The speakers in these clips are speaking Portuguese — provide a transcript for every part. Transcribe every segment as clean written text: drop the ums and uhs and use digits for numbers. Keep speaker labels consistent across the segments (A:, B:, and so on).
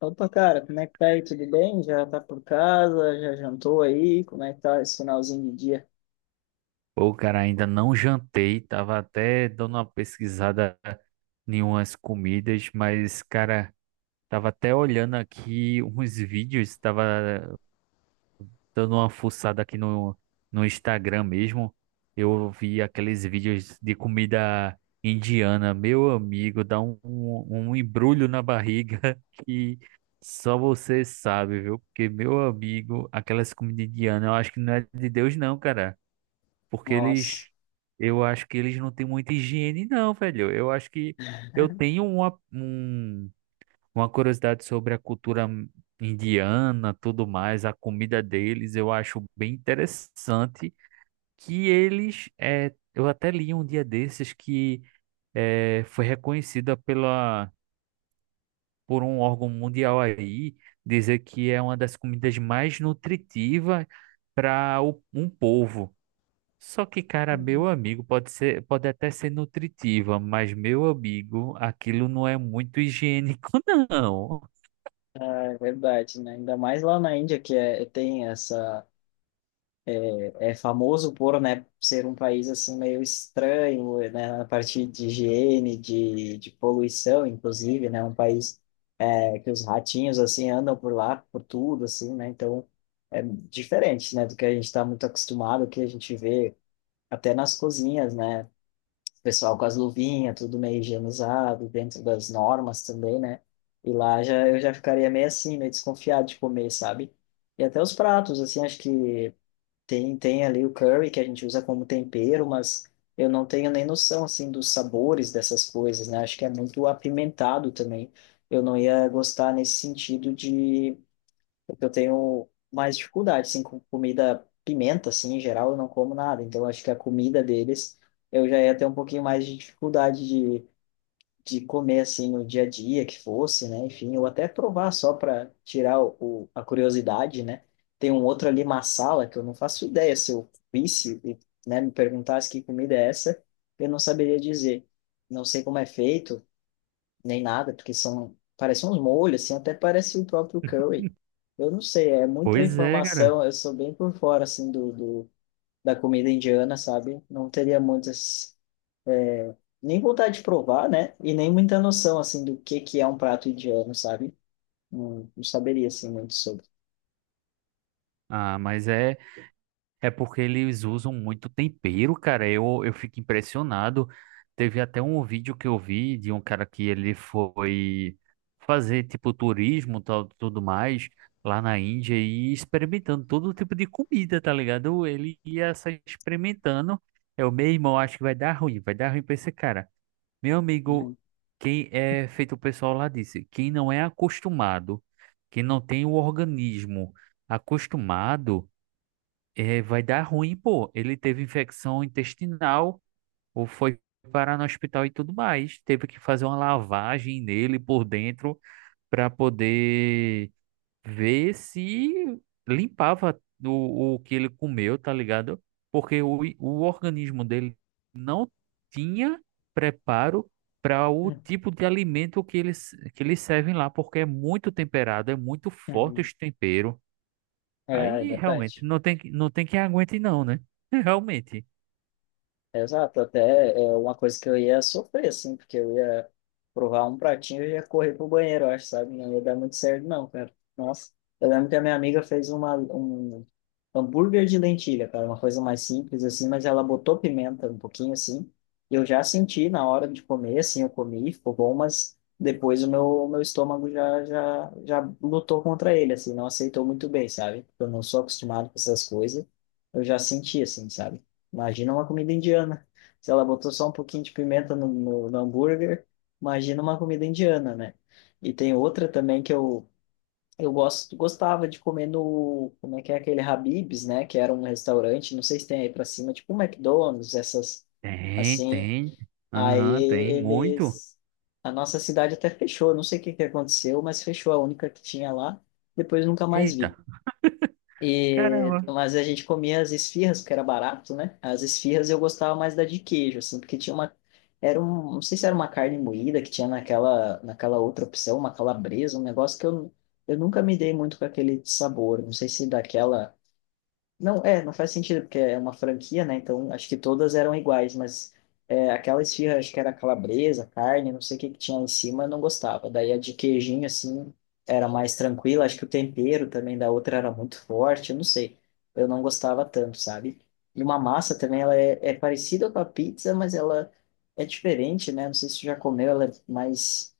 A: Opa, cara, como é que tá aí? Tudo bem? Já tá por casa? Já jantou aí? Como é que tá esse finalzinho de dia?
B: Pô, cara, ainda não jantei, tava até dando uma pesquisada em umas comidas, mas, cara, tava até olhando aqui uns vídeos, tava dando uma fuçada aqui no Instagram mesmo. Eu vi aqueles vídeos de comida indiana, meu amigo, dá um embrulho na barriga que só você sabe, viu? Porque, meu amigo, aquelas comidas indianas, eu acho que não é de Deus, não, cara. Porque eles,
A: Nossa.
B: eu acho que eles não têm muita higiene, não, velho. Eu acho que eu tenho uma curiosidade sobre a cultura indiana, tudo mais, a comida deles, eu acho bem interessante que eu até li um dia desses que foi reconhecida pela, por um órgão mundial aí, dizer que é uma das comidas mais nutritivas para um povo. Só que, cara, meu amigo pode ser, pode até ser nutritiva, mas meu amigo, aquilo não é muito higiênico, não.
A: Ah, é verdade, né? Ainda mais lá na Índia, tem essa. É famoso por, né, ser um país assim meio estranho, né, na parte de higiene, de poluição, inclusive, né? Um país que os ratinhos, assim, andam por lá, por tudo, assim, né? Então, é diferente, né, do que a gente está muito acostumado, que a gente vê até nas cozinhas, né? Pessoal com as luvinhas, tudo meio higienizado, dentro das normas também, né? E lá já eu já ficaria meio assim, meio desconfiado de comer, sabe? E até os pratos, assim, acho que tem ali o curry que a gente usa como tempero, mas eu não tenho nem noção assim dos sabores dessas coisas, né? Acho que é muito apimentado também. Eu não ia gostar nesse sentido de porque eu tenho mais dificuldade, assim, com comida pimenta, assim, em geral, eu não como nada. Então, acho que a comida deles, eu já ia ter um pouquinho mais de dificuldade de comer, assim, no dia a dia que fosse, né? Enfim, ou até provar só para tirar a curiosidade, né? Tem um outro ali, massala, que eu não faço ideia. Se eu visse né, me perguntasse que comida é essa, eu não saberia dizer. Não sei como é feito, nem nada, porque são, parecem uns molhos, assim, até parece o próprio curry. Eu não sei, é muita
B: Pois é, cara.
A: informação, eu sou bem por fora, assim, da comida indiana, sabe? Não teria muitas, é, nem vontade de provar, né? E nem muita noção, assim, do que é um prato indiano, sabe? Não saberia, assim, muito sobre.
B: Ah, mas é. É porque eles usam muito tempero, cara. Eu fico impressionado. Teve até um vídeo que eu vi de um cara que ele foi fazer tipo turismo, tal, tudo mais, lá na Índia e experimentando todo tipo de comida, tá ligado? Ele ia só experimentando. Eu, meu irmão, acho que vai dar ruim pra esse cara. Meu amigo,
A: Uhum.
B: quem é feito o pessoal lá disse, quem não é acostumado, quem não tem o organismo acostumado vai dar ruim, pô. Ele teve infecção intestinal ou foi parar no hospital e tudo mais. Teve que fazer uma lavagem nele por dentro para poder ver se limpava o que ele comeu, tá ligado? Porque o organismo dele não tinha preparo para o tipo de alimento que eles servem lá, porque é muito temperado, é muito forte
A: Uhum.
B: os temperos.
A: É, é
B: Aí realmente
A: verdade.
B: não tem quem aguente não, né? Realmente.
A: Exato, até é uma coisa que eu ia sofrer, assim, porque eu ia provar um pratinho e ia correr pro banheiro, eu acho, sabe? Não ia dar muito certo, não, cara. Nossa, eu lembro que a minha amiga fez um hambúrguer de lentilha, cara, uma coisa mais simples, assim, mas ela botou pimenta um pouquinho, assim, e eu já senti na hora de comer, assim, eu comi, ficou bom, mas depois o meu estômago já lutou contra ele, assim, não aceitou muito bem, sabe? Eu não sou acostumado com essas coisas, eu já senti, assim, sabe? Imagina uma comida indiana. Se ela botou só um pouquinho de pimenta no hambúrguer, imagina uma comida indiana, né? E tem outra também que eu gostava de comer no, como é que é aquele Habib's, né? Que era um restaurante, não sei se tem aí pra cima, tipo um McDonald's, essas
B: Tem,
A: assim.
B: tem.
A: Aí
B: Aham, tem muito.
A: eles, a nossa cidade até fechou, não sei o que que aconteceu, mas fechou a única que tinha lá. Depois nunca mais
B: Eita,
A: vi. E,
B: caramba.
A: mas a gente comia as esfirras, porque era barato, né? As esfirras eu gostava mais da de queijo, assim, porque tinha uma. Era um, não sei se era uma carne moída que tinha naquela outra opção, uma calabresa, um negócio que eu nunca me dei muito com aquele sabor. Não sei se daquela não, é, não faz sentido, porque é uma franquia, né? Então, acho que todas eram iguais, mas é, aquela esfirra, acho que era calabresa, carne, não sei o que que tinha lá em cima, eu não gostava. Daí a de queijinho, assim, era mais tranquila. Acho que o tempero também da outra era muito forte, eu não sei. Eu não gostava tanto, sabe? E uma massa também, é parecida com a pizza, mas ela é diferente, né? Não sei se você já comeu, ela é mais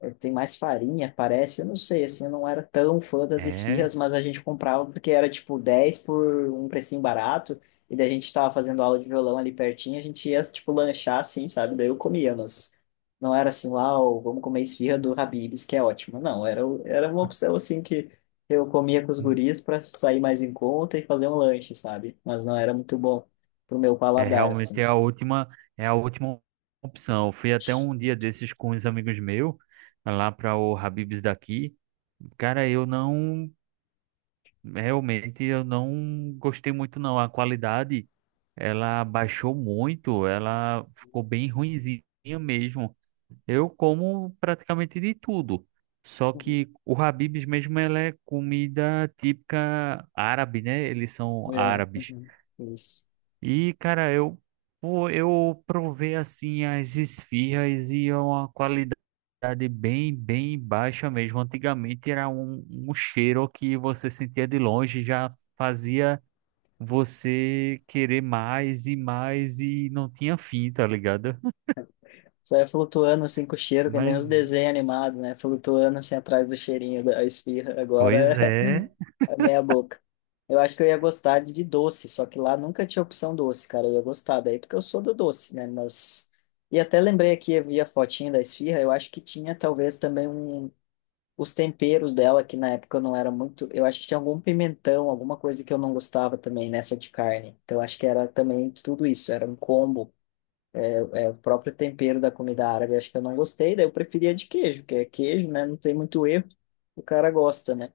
A: é, tem mais farinha, parece. Eu não sei, assim, eu não era tão fã das
B: É,
A: esfirras, mas a gente comprava porque era tipo 10 por um precinho barato. E daí a gente tava fazendo aula de violão ali pertinho, a gente ia, tipo, lanchar assim, sabe? Daí eu comia, mas não era assim, uau, vamos comer esfirra do Habib's, que é ótimo. Não, era, o- era uma opção assim que eu comia com os guris para sair mais em conta e fazer um lanche, sabe? Mas não era muito bom pro meu
B: é
A: paladar,
B: realmente
A: assim.
B: é a última opção. Eu fui até um dia desses com uns amigos meus, lá para o Habib's daqui. Cara, eu não, realmente eu não gostei muito não. A qualidade, ela baixou muito, ela ficou bem ruinzinha mesmo. Eu como praticamente de tudo. Só
A: Uhum.
B: que o Habib's mesmo ela é comida típica árabe, né? Eles são
A: É,
B: árabes.
A: uhum, isso.
B: E, cara, eu, pô, eu provei assim as esfirras e é uma qualidade bem, bem baixa mesmo. Antigamente era um cheiro que você sentia de longe, já fazia você querer mais e mais e não tinha fim, tá ligado?
A: Você vai flutuando assim com o cheiro, que nem
B: Mas,
A: os desenhos animados, né? Flutuando assim atrás do cheirinho da esfirra.
B: pois
A: Agora
B: é.
A: é meia boca. Eu acho que eu ia gostar de doce, só que lá nunca tinha opção doce, cara. Eu ia gostar daí porque eu sou do doce, né? Mas. E até lembrei aqui, eu vi a fotinha da esfirra, eu acho que tinha talvez também um... os temperos dela, que na época eu não era muito. Eu acho que tinha algum pimentão, alguma coisa que eu não gostava também nessa de carne. Então eu acho que era também tudo isso, era um combo. O próprio tempero da comida árabe, acho que eu não gostei, daí eu preferia de queijo, que é queijo, né? Não tem muito erro, o cara gosta, né?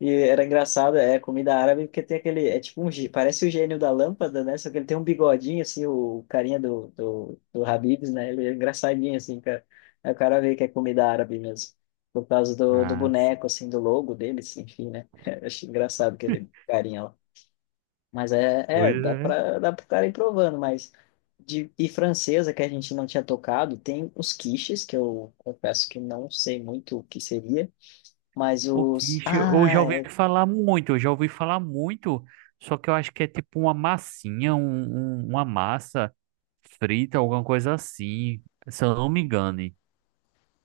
A: E era engraçado, é comida árabe, porque tem aquele, é tipo um, gê- parece o gênio da lâmpada, né? Só que ele tem um bigodinho, assim, o carinha do Habib's, né? Ele é engraçadinho, assim, cara. Aí o cara vê que é comida árabe mesmo, por causa do
B: Ah,
A: boneco, assim, do logo dele, assim, enfim, né? Eu acho engraçado aquele carinha lá. Mas é, é
B: pois é.
A: dá para o cara ir provando, mas de e francesa que a gente não tinha tocado, tem os quiches, que eu confesso que não sei muito o que seria, mas
B: O
A: os
B: quiche, eu já
A: ah,
B: ouvi
A: é,
B: falar muito, eu já ouvi falar muito, só que eu acho que é tipo uma massinha, uma massa frita, alguma coisa assim, se eu não me engane.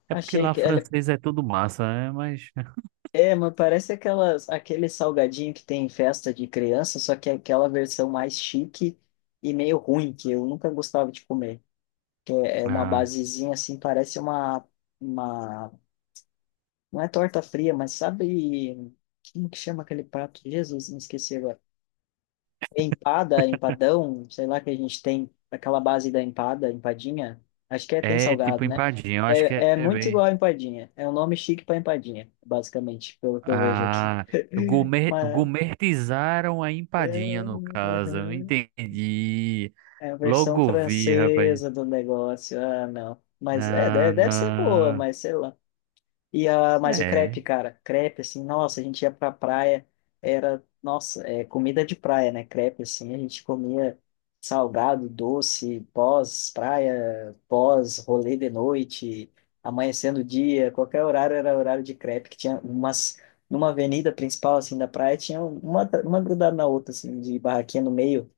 B: É porque
A: achei
B: lá
A: que ela
B: francês é tudo massa, né? Mas
A: é, mas parece aquelas aquele salgadinho que tem em festa de criança, só que é aquela versão mais chique e meio ruim que eu nunca gostava de comer, que é, é uma
B: ah,
A: basezinha assim, parece uma não é torta fria, mas sabe como que chama aquele prato? Jesus, me esqueci agora. Empada, empadão, sei lá que a gente tem aquela base da empada, empadinha. Acho que é, tem
B: é tipo
A: salgado, né?
B: empadinha, eu acho que
A: É, é
B: é
A: muito
B: bem.
A: igual a empadinha. É um nome chique para empadinha, basicamente, pelo que eu vejo aqui.
B: Ah, gourmet,
A: Mas,
B: gourmetizaram a
A: é,
B: empadinha no caso, eu
A: uhum.
B: entendi.
A: É a versão
B: Logo vi, rapaz.
A: francesa do negócio. Ah, não. Mas é,
B: Na,
A: deve
B: na,
A: ser boa, mas sei lá. E a, mas o crepe,
B: é.
A: cara, crepe, assim, nossa, a gente ia pra praia, era, nossa, é comida de praia, né? Crepe, assim, a gente comia salgado, doce, pós-praia, pós-rolê de noite, amanhecendo o dia, qualquer horário era horário de crepe, que tinha umas, numa avenida principal, assim, da praia, tinha uma grudada na outra, assim, de barraquinha no meio,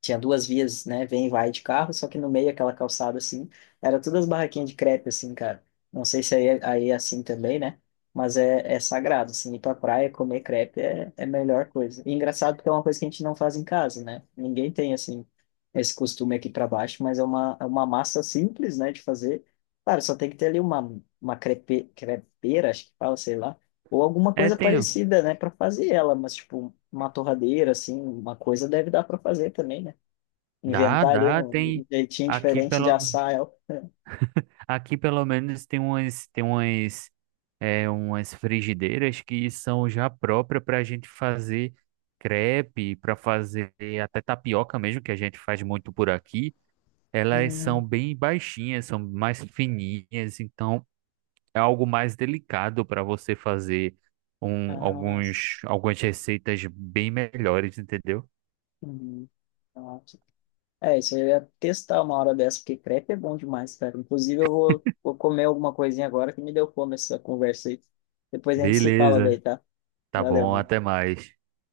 A: tinha duas vias, né? Vem e vai de carro, só que no meio aquela calçada assim, era todas barraquinhas de crepe assim, cara. Não sei se aí, é- aí é assim também, né? Mas é, é sagrado, assim, ir pra praia comer crepe é, é a melhor coisa. E engraçado porque é uma coisa que a gente não faz em casa, né? Ninguém tem, assim, esse costume aqui para baixo, mas é uma massa simples, né, de fazer. Claro, só tem que ter ali uma crepe, crepeira, acho que fala, sei lá, ou alguma
B: É,
A: coisa
B: tem.
A: parecida, né, para fazer ela, mas tipo, uma torradeira, assim, uma coisa deve dar para fazer também, né?
B: Dá,
A: Inventar ali
B: dá,
A: um
B: tem
A: jeitinho
B: aqui
A: diferente
B: pelo
A: de assar ela.
B: aqui pelo menos tem umas é, umas frigideiras que são já próprias para a gente fazer crepe, para fazer até tapioca mesmo, que a gente faz muito por aqui. Elas
A: Hum,
B: são bem baixinhas, são mais fininhas, então é algo mais delicado para você fazer
A: nossa.
B: alguns algumas receitas bem melhores, entendeu?
A: Hum, nossa. É, isso aí eu ia testar uma hora dessa, porque crepe é bom demais, cara. Inclusive, vou comer alguma coisinha agora que me deu fome essa conversa aí. Depois a gente se fala
B: Beleza,
A: daí, tá?
B: tá
A: Valeu,
B: bom,
A: mano.
B: até mais.